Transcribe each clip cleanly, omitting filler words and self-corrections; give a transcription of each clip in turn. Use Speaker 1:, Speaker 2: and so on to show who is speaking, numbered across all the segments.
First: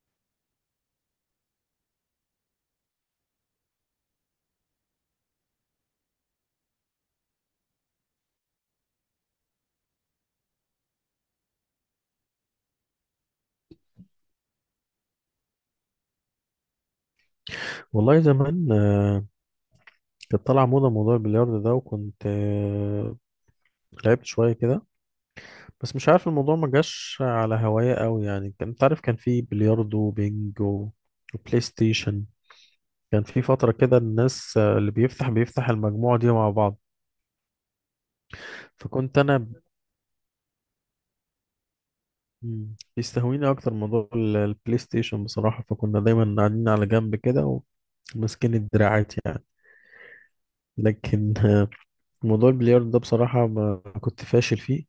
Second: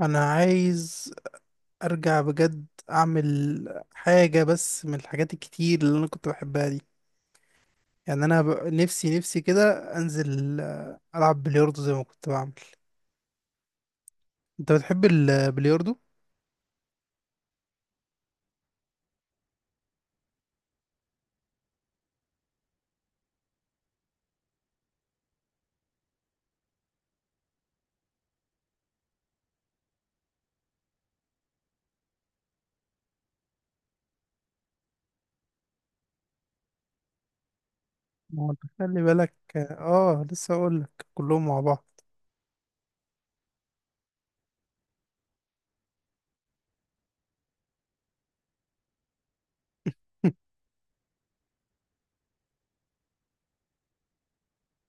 Speaker 1: انا عايز ارجع بجد اعمل حاجة، بس من الحاجات الكتير اللي انا كنت بحبها دي. يعني انا نفسي نفسي كده، انزل العب بلياردو زي ما كنت بعمل. انت بتحب البلياردو؟
Speaker 2: والله زمان آه، كانت طالعة موضة موضوع البلياردو ده. وكنت لعبت شوية كده، بس مش عارف الموضوع ما جاش على هواية قوي يعني. كان انت عارف، كان في بلياردو وبينج وبلاي ستيشن. كان في فترة كده الناس اللي بيفتح المجموعة دي مع بعض.
Speaker 1: ما هو انت خلي
Speaker 2: فكنت
Speaker 1: بالك،
Speaker 2: أنا
Speaker 1: لسه اقول لك كلهم مع بعض.
Speaker 2: بيستهويني أكتر موضوع البلاي ستيشن بصراحة، فكنا دايما قاعدين على جنب كده وماسكين الدراعات يعني. لكن موضوع البلياردو ده بصراحة ما كنت فاشل فيه.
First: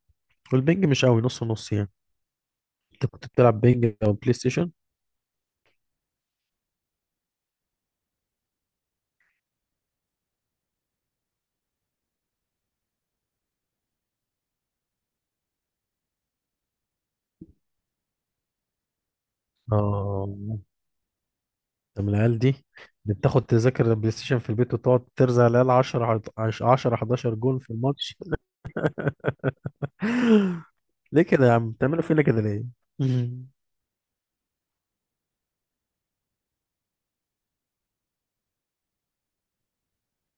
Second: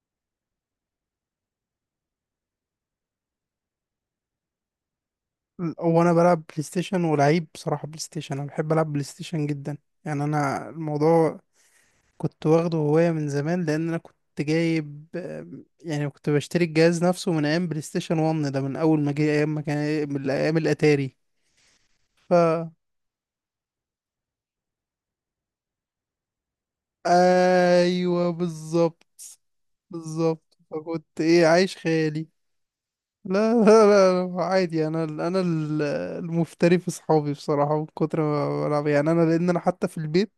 Speaker 2: والبنج مش قوي، نص ونص يعني. انت كنت بتلعب بنج او بلاي ستيشن؟
Speaker 1: هو انا بلعب بلاي ستيشن، ولعيب بصراحة بلاي ستيشن. انا بحب العب بلاي ستيشن جدا. يعني انا الموضوع كنت واخده هواية من زمان، لأن أنا كنت جايب يعني كنت بشتري الجهاز نفسه من أيام بلاي ستيشن 1 ده، من أول ما جه، أيام ما كان
Speaker 2: اه،
Speaker 1: من أيام الأتاري.
Speaker 2: انت من
Speaker 1: ف
Speaker 2: العيال دي اللي بتاخد تذاكر البلاي ستيشن في البيت وتقعد ترزع العيال 10 10 11 جول في الماتش؟
Speaker 1: أيوه، بالظبط بالظبط. فكنت
Speaker 2: ليه كده
Speaker 1: إيه
Speaker 2: يا عم،
Speaker 1: عايش
Speaker 2: بتعملوا فينا
Speaker 1: خيالي.
Speaker 2: كده ليه؟ مم.
Speaker 1: لا لا لا لا، عادي. المفتري في صحابي بصراحة من كتر ما بلعب يعني، أنا، لأن أنا حتى في البيت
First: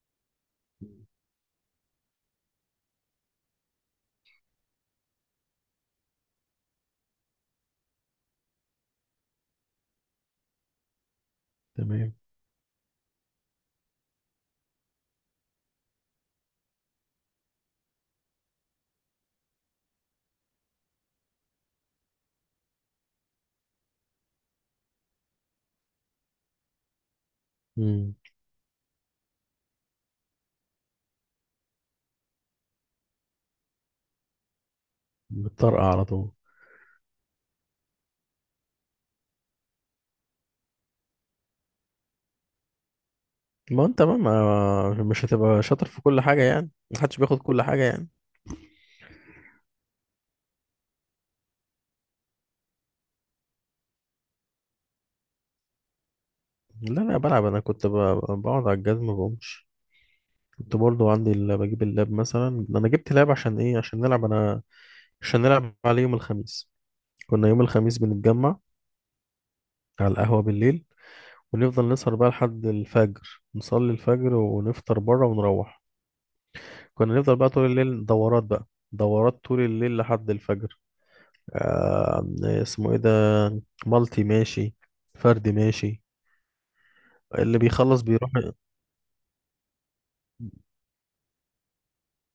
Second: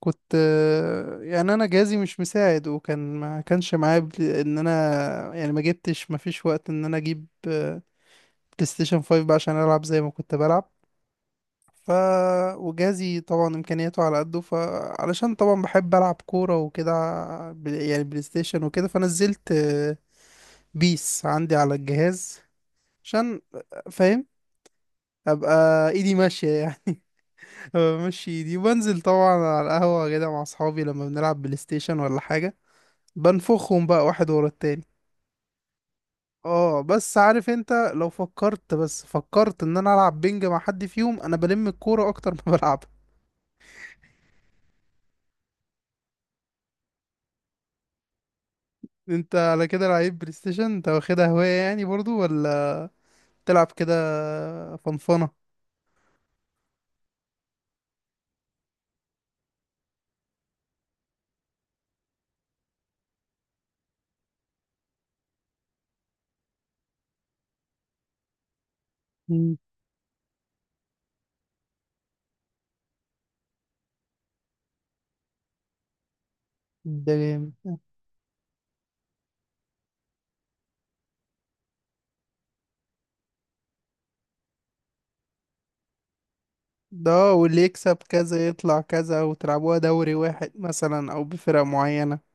Speaker 1: كنت يعني انا جهازي مش مساعد، وكان ما كانش معايا ان انا، يعني ما جبتش، ما فيش وقت ان انا اجيب بلاي ستيشن 5 بقى عشان العب زي ما كنت بلعب. ف
Speaker 2: تمام.
Speaker 1: وجهازي طبعا امكانياته على قده، فعلشان طبعا بحب العب كوره وكده يعني بلاي ستيشن وكده، فنزلت بيس عندي على الجهاز، عشان فاهم، ابقى ايدي ماشيه يعني.
Speaker 2: مم.
Speaker 1: بمشي ايدي، وبنزل طبعا على القهوه كده مع اصحابي لما بنلعب بلاي ستيشن ولا حاجه. بنفخهم بقى واحد ورا التاني.
Speaker 2: بتطرقع على طول.
Speaker 1: اه، بس عارف انت لو فكرت، بس فكرت ان انا العب بينج مع حد فيهم، انا بلم الكورة اكتر ما بلعبها.
Speaker 2: ما انت مش هتبقى شاطر في كل حاجة يعني، محدش بياخد كل حاجة يعني.
Speaker 1: انت على كده لعيب بلاي ستيشن، انت واخدها هواية يعني برضو، ولا بتلعب كده فنفنة؟
Speaker 2: لا لا، بلعب. انا كنت بقعد على الجزمة ما بقومش. كنت برضو عندي بجيب اللاب، مثلا انا جبت لاب عشان ايه؟ عشان نلعب انا، عشان نلعب عليه يوم الخميس. كنا يوم الخميس بنتجمع
Speaker 1: مم.
Speaker 2: على القهوة بالليل، ونفضل نسهر بقى لحد الفجر، نصلي الفجر ونفطر بره ونروح.
Speaker 1: ده
Speaker 2: كنا نفضل بقى
Speaker 1: جامد
Speaker 2: طول
Speaker 1: ده.
Speaker 2: الليل دورات بقى، دورات طول الليل لحد الفجر. اسمه ايه ده؟ مالتي ماشي، فردي ماشي.
Speaker 1: ده
Speaker 2: اللي
Speaker 1: واللي يكسب
Speaker 2: بيخلص بيروح.
Speaker 1: كذا يطلع كذا، وتلعبوها دوري واحد مثلا او بفرق معينة.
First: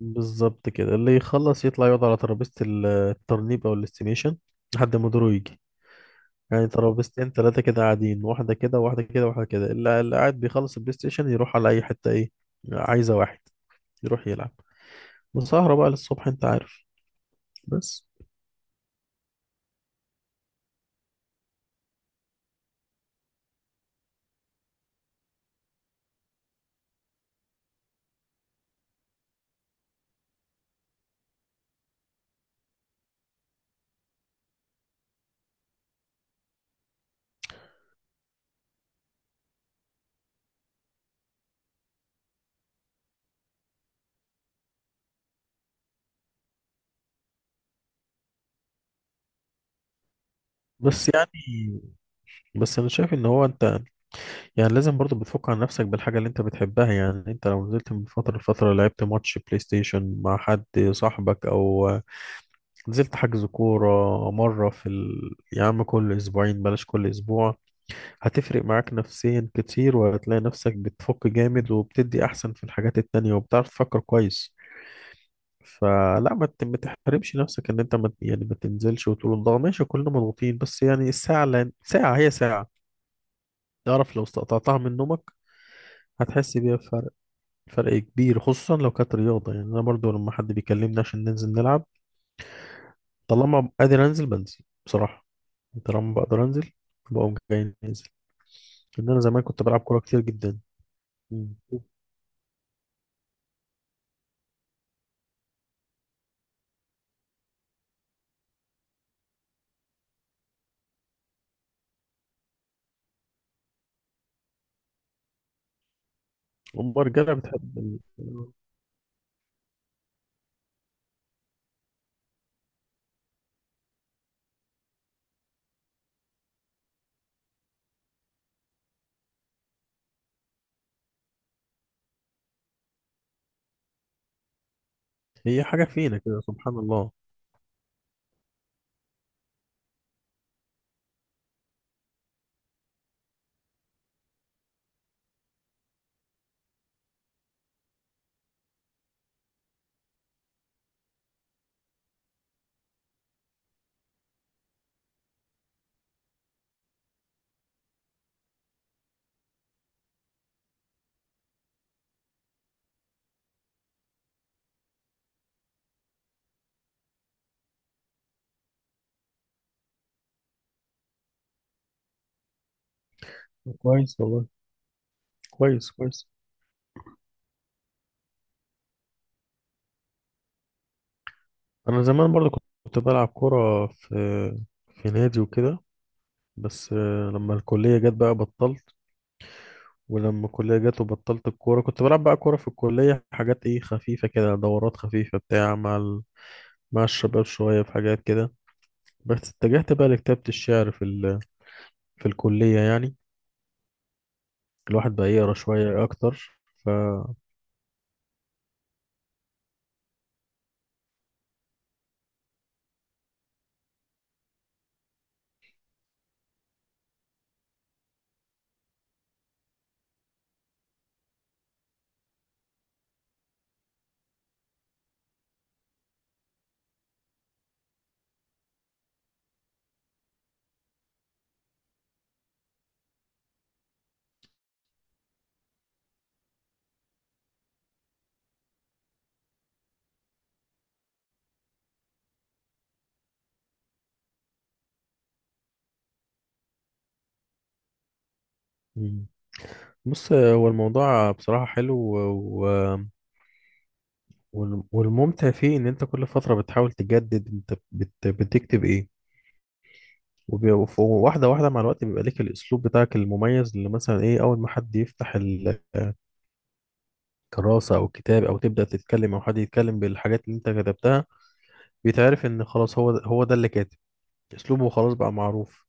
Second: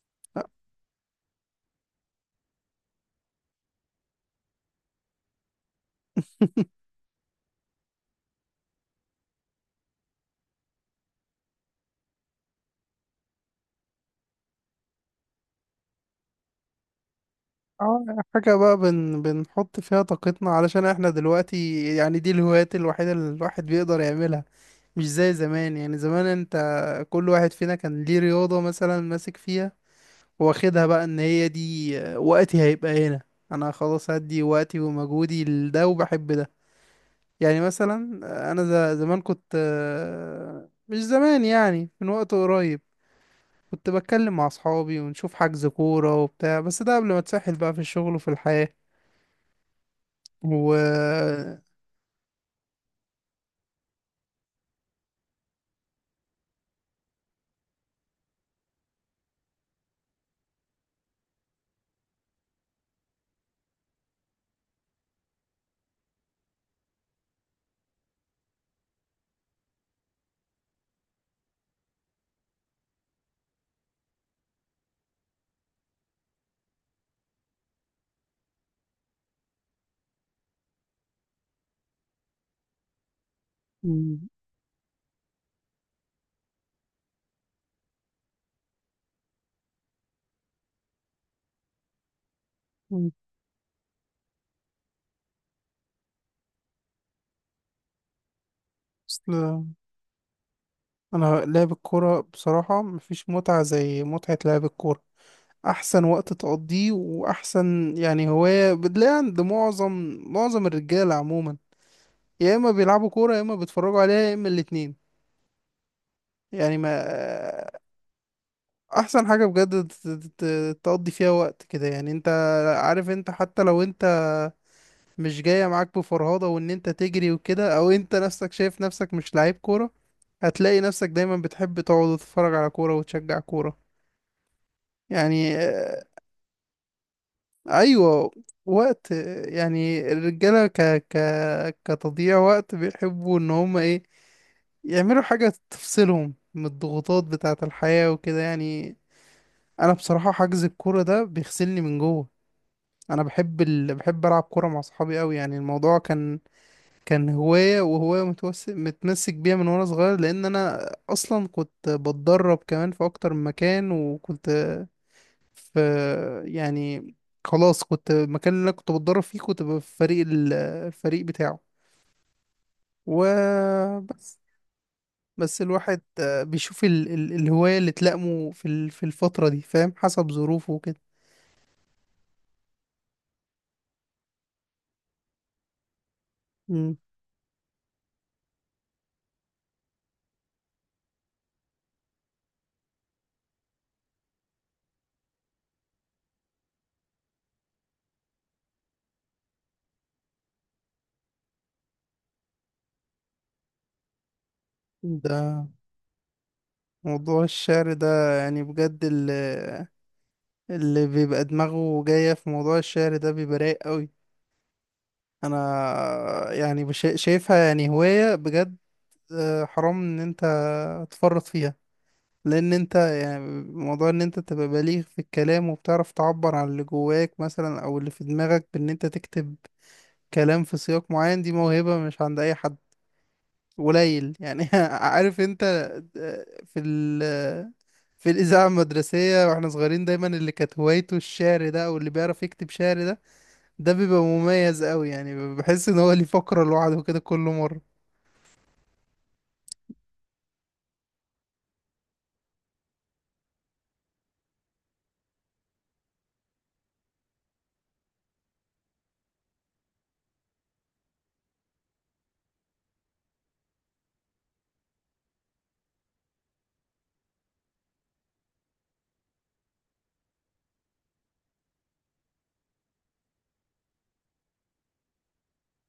Speaker 2: بالظبط كده، اللي يخلص يطلع يقعد على ترابيزة الترنيب او الاستيميشن لحد ما دوره يجي. يعني ترابيزتين ثلاثة كده قاعدين، واحدة كده واحدة كده واحدة كده، اللي قاعد بيخلص البلاي ستيشن يروح على أي حتة، إيه عايزة واحد يروح يلعب. وسهرة بقى للصبح، أنت عارف.
Speaker 1: اه.
Speaker 2: بس
Speaker 1: حاجة بقى بنحط فيها طاقتنا، علشان احنا دلوقتي يعني دي الهوايات الوحيدة اللي الواحد بيقدر يعملها. مش زي زمان. يعني زمان انت، كل واحد فينا كان ليه رياضة مثلا ماسك فيها، واخدها بقى ان هي دي، وقتي هيبقى هنا. انا خلاص هدي وقتي ومجهودي لده وبحب ده. يعني مثلا انا، زمان كنت مش زمان يعني، من وقت قريب كنت بتكلم مع اصحابي ونشوف حجز كورة وبتاع. بس ده قبل ما اتسحل بقى في الشغل وفي الحياة. و
Speaker 2: بس يعني بس أنا شايف إن هو أنت يعني لازم برضو بتفك عن نفسك بالحاجة اللي أنت بتحبها يعني. أنت لو نزلت من فترة لفترة لعبت ماتش بلاي ستيشن مع حد، صاحبك أو نزلت حجز كورة مرة يا عم كل أسبوعين، بلاش كل أسبوع، هتفرق معاك نفسيا كتير، وهتلاقي نفسك بتفك جامد، وبتدي احسن في الحاجات التانية، وبتعرف تفكر كويس. فلا ما تحرمش نفسك ان انت ما يعني ما تنزلش وتقول الله ماشي كلنا مضغوطين. بس يعني الساعة، لان ساعة هي ساعة، تعرف لو
Speaker 1: م-
Speaker 2: استقطعتها من نومك هتحس بيها بفرق، فرق كبير، خصوصا لو كانت رياضة. يعني انا برضو لما حد بيكلمني عشان ننزل نلعب،
Speaker 1: م-
Speaker 2: طالما قادر انزل بنزل بصراحة. طالما بقدر انزل بقوم جاي نازل، لان انا
Speaker 1: أصل
Speaker 2: زمان كنت بلعب كورة كتير جدا.
Speaker 1: انا
Speaker 2: مم.
Speaker 1: لعب الكورة بصراحة مفيش متعة زي متعة لعب الكورة. احسن وقت تقضيه، واحسن يعني هواية بتلاقيها عند معظم معظم الرجالة عموما. يا اما بيلعبوا كورة، يا اما بيتفرجوا عليها، يا اما الاتنين يعني.
Speaker 2: أم
Speaker 1: ما
Speaker 2: الرجالة بتحب
Speaker 1: احسن حاجة بجد تقضي فيها وقت كده. يعني انت عارف، انت حتى لو انت مش جاية معاك بفرهضة وان انت تجري وكده، او انت نفسك شايف نفسك مش لعيب كورة، هتلاقي نفسك دايما بتحب تقعد وتتفرج على كورة وتشجع كورة يعني.
Speaker 2: هي حاجة فينا كده، سبحان الله.
Speaker 1: ايوه. وقت يعني الرجاله ك ك كتضييع وقت بيحبوا ان هم ايه، يعملوا حاجه تفصلهم من الضغوطات بتاعه الحياه وكده يعني. انا بصراحه حجز الكوره ده بيغسلني من جوه. انا بحب بحب العب كوره مع صحابي قوي. يعني الموضوع كان، كان هوايه وهوايه متمسك بيها من وانا صغير، لان انا اصلا كنت بتدرب كمان في اكتر من مكان. وكنت، ف يعني خلاص كنت المكان اللي أنا كنت بتدرب فيه كنت ببقى في فريق الفريق بتاعه.
Speaker 2: كويس
Speaker 1: وبس.
Speaker 2: والله.
Speaker 1: بس
Speaker 2: كويس
Speaker 1: الواحد
Speaker 2: كويس.
Speaker 1: بيشوف الهواية اللي تلائمه في الفترة دي، فاهم، حسب ظروفه وكده.
Speaker 2: أنا زمان برضو كنت بلعب كرة في في نادي وكده، بس
Speaker 1: مم.
Speaker 2: لما الكلية جت بقى بطلت. ولما الكلية جت وبطلت الكورة، كنت بلعب بقى كورة في الكلية، حاجات إيه خفيفة كده، دورات خفيفة بتاع مع مع الشباب شوية، في حاجات كده. بس اتجهت بقى لكتابة الشعر في في الكلية يعني. الواحد بقى يقرا
Speaker 1: ده
Speaker 2: شوية أكتر. ف
Speaker 1: موضوع الشعر ده، يعني بجد اللي بيبقى دماغه جاية في موضوع الشعر ده بيبقى رايق قوي. انا يعني شايفها يعني هواية بجد. حرام ان انت تفرط فيها. لان انت، يعني موضوع ان انت تبقى بليغ في الكلام وبتعرف تعبر عن اللي جواك مثلا او اللي في دماغك بان انت تكتب كلام في سياق معين، دي موهبة مش عند اي حد، قليل يعني. عارف انت، آه، في ال في الإذاعة المدرسية واحنا صغيرين دايما اللي كانت هوايته الشعر ده، او اللي بيعرف يكتب شعر ده، ده بيبقى مميز قوي. يعني بحس ان هو ليه فقرة لوحده كده كل مرة.
Speaker 2: بص، هو الموضوع بصراحة حلو، و... والممتع فيه إن أنت كل فترة بتحاول تجدد أنت بتكتب إيه، وبي- وف- وواحدة واحدة مع الوقت بيبقى ليك الأسلوب بتاعك المميز، اللي مثلا إيه، أول ما حد يفتح الكراسة أو الكتاب أو تبدأ تتكلم أو حد يتكلم بالحاجات اللي أنت كتبتها، بيتعرف إن خلاص هو ده، هو ده اللي كاتب، أسلوبه خلاص بقى معروف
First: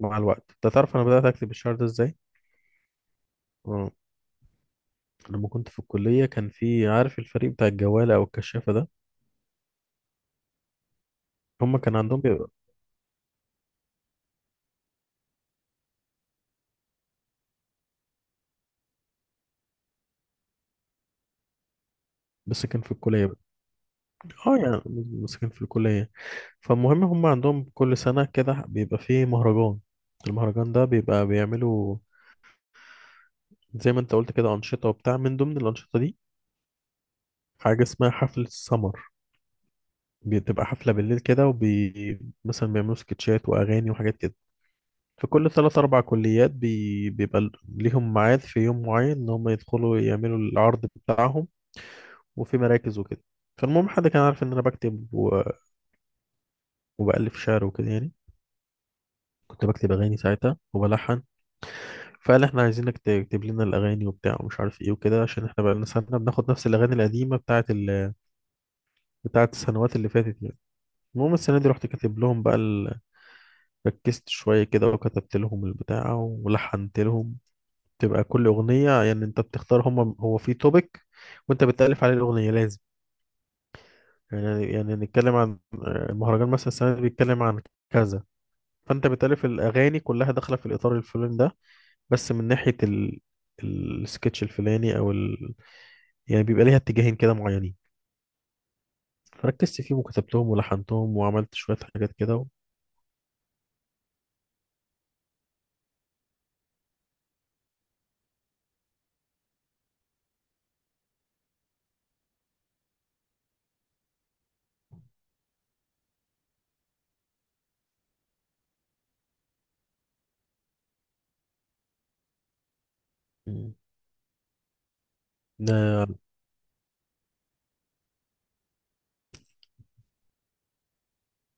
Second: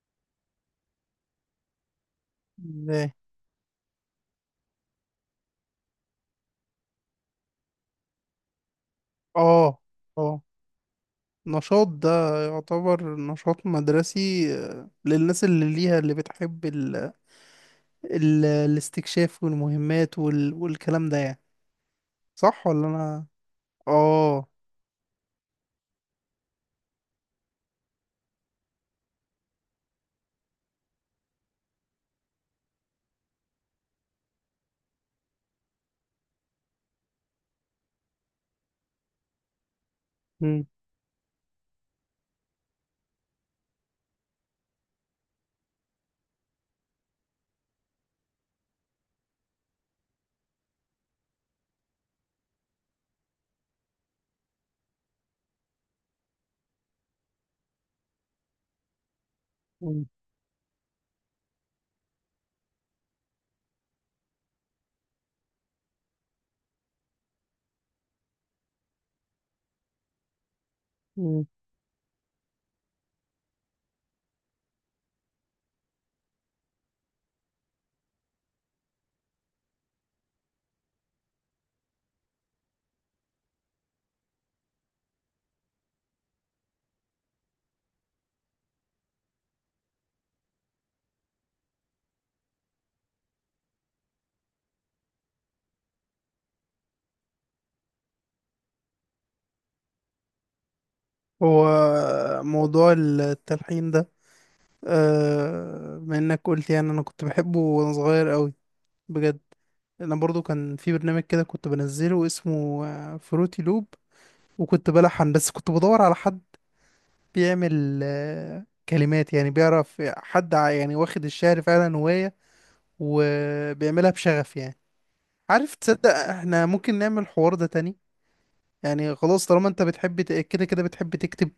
Speaker 2: مع الوقت. أنت تعرف أنا بدأت أكتب الشعر ده إزاي؟
Speaker 1: ازاي؟
Speaker 2: آه. لما كنت في الكلية كان في، عارف، الفريق بتاع الجوالة أو الكشافة ده؟
Speaker 1: اه اه،
Speaker 2: هما
Speaker 1: نشاط
Speaker 2: كان
Speaker 1: ده
Speaker 2: عندهم،
Speaker 1: يعتبر نشاط مدرسي للناس اللي ليها، اللي بتحب ال... الاستكشاف والمهمات والكلام ده يعني،
Speaker 2: بس
Speaker 1: صح
Speaker 2: كان
Speaker 1: ولا
Speaker 2: في
Speaker 1: انا؟
Speaker 2: الكلية بقى.
Speaker 1: اه.
Speaker 2: اه يعني، بس كان في الكلية. فالمهم، هم عندهم كل سنة كده بيبقى فيه مهرجان. المهرجان ده بيبقى بيعملوا زي ما انت قلت كده أنشطة وبتاع. من ضمن الأنشطة دي حاجة اسمها حفلة السمر،
Speaker 1: مم،
Speaker 2: بتبقى حفلة بالليل كده، وبي مثلا بيعملوا سكتشات وأغاني وحاجات كده. فكل ثلاث أربع كليات بيبقى ليهم ميعاد في يوم معين إن هم يدخلوا يعملوا العرض بتاعهم، وفي مراكز وكده. فالمهم، حد كان عارف إن أنا بكتب وبألف شعر وكده يعني، كنت بكتب
Speaker 1: مم،
Speaker 2: اغاني ساعتها وبلحن. فقال احنا عايزينك تكتب لنا الاغاني وبتاع ومش عارف ايه وكده، عشان احنا بقى لنا سنه بناخد نفس الاغاني القديمه بتاعه بتاعه السنوات اللي فاتت يعني. المهم
Speaker 1: مم.
Speaker 2: السنه دي رحت كاتب لهم بقى ال، ركزت شويه كده وكتبت لهم البتاع ولحنت لهم. تبقى كل اغنيه يعني انت بتختار، هم هو في توبيك وانت بتالف عليه الاغنيه، لازم يعني نتكلم عن المهرجان مثلا السنه دي بيتكلم عن كذا، فانت بتالف الاغاني كلها داخله في الاطار الفلاني ده، بس من ناحية السكتش الفلاني او يعني بيبقى ليها اتجاهين كده معينين. فركزت فيهم وكتبتهم ولحنتهم وعملت
Speaker 1: هو
Speaker 2: شوية حاجات كده و،
Speaker 1: موضوع التلحين ده، بما انك قلت، يعني انا كنت بحبه وانا صغير قوي بجد. انا برضو كان في برنامج كده كنت بنزله اسمه فروتي لوب. وكنت بلحن، بس كنت بدور على حد بيعمل كلمات، يعني بيعرف حد يعني واخد الشعر فعلا هواية
Speaker 2: مم.
Speaker 1: وبيعملها بشغف يعني. عارف،
Speaker 2: ده،
Speaker 1: تصدق احنا ممكن نعمل الحوار ده تاني؟ يعني خلاص، طالما انت بتحب كده كده بتحب تكتب،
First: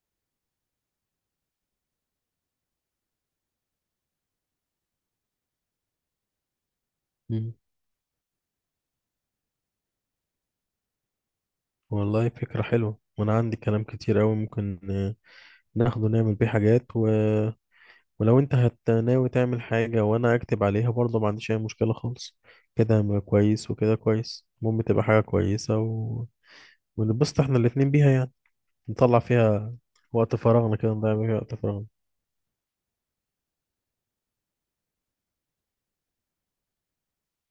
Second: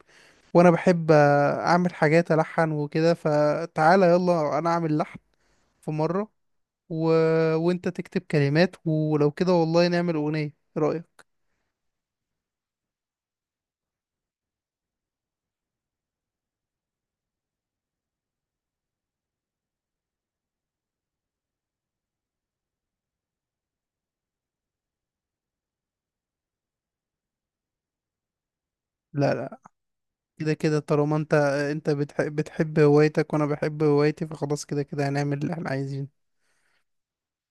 Speaker 1: وانا بحب اعمل حاجات الحن وكده، فتعالى يلا انا اعمل لحن في مرة، و...
Speaker 2: مم.
Speaker 1: وانت تكتب كلمات. ولو كده والله نعمل اغنية، ايه رأيك؟
Speaker 2: والله فكرة حلوة، وانا عندي كلام كتير قوي ممكن ناخده نعمل بيه حاجات. و... ولو انت ناوي تعمل حاجة وانا اكتب عليها برضه ما عنديش اي مشكلة خالص، كده هيبقى كويس، وكده كويس، المهم تبقى حاجة كويسة، و... ونبسط احنا الاتنين بيها يعني. نطلع
Speaker 1: لا لا،
Speaker 2: فيها وقت
Speaker 1: كده
Speaker 2: فراغنا
Speaker 1: كده
Speaker 2: كده، نضيع
Speaker 1: طالما انت،
Speaker 2: بيه وقت فراغنا.
Speaker 1: انت بتحب بتحب هوايتك وانا بحب هوايتي، فخلاص كده كده هنعمل اللي احنا عايزينه.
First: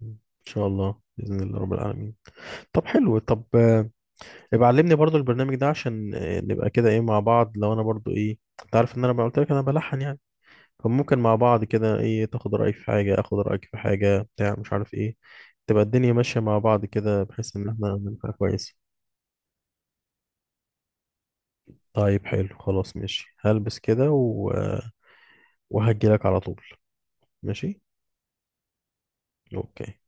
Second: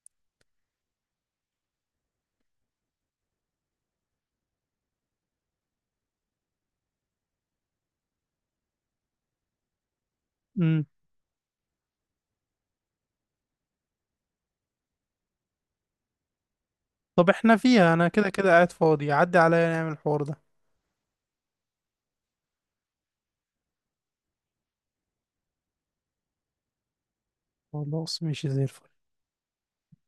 Speaker 2: ان شاء الله باذن الله رب العالمين. طب حلو، طب ابقى علمني برضو البرنامج ده، عشان نبقى كده ايه مع بعض. لو انا برضو ايه، انت عارف ان انا قلت لك انا بلحن يعني،
Speaker 1: امم.
Speaker 2: فممكن مع بعض كده ايه تاخد رايي في حاجه، اخد رايك في حاجه، بتاع مش عارف ايه، تبقى الدنيا ماشيه مع بعض كده،
Speaker 1: طب
Speaker 2: بحيث
Speaker 1: احنا
Speaker 2: ان احنا
Speaker 1: فيها، انا كده
Speaker 2: نبقى
Speaker 1: كده قاعد
Speaker 2: كويس.
Speaker 1: فاضي، عدي عليا نعمل الحوار ده.
Speaker 2: طيب حلو، خلاص ماشي، هلبس كده و... وهجي لك على طول. ماشي.
Speaker 1: خلاص ماشي زي الفل.
Speaker 2: اوكي.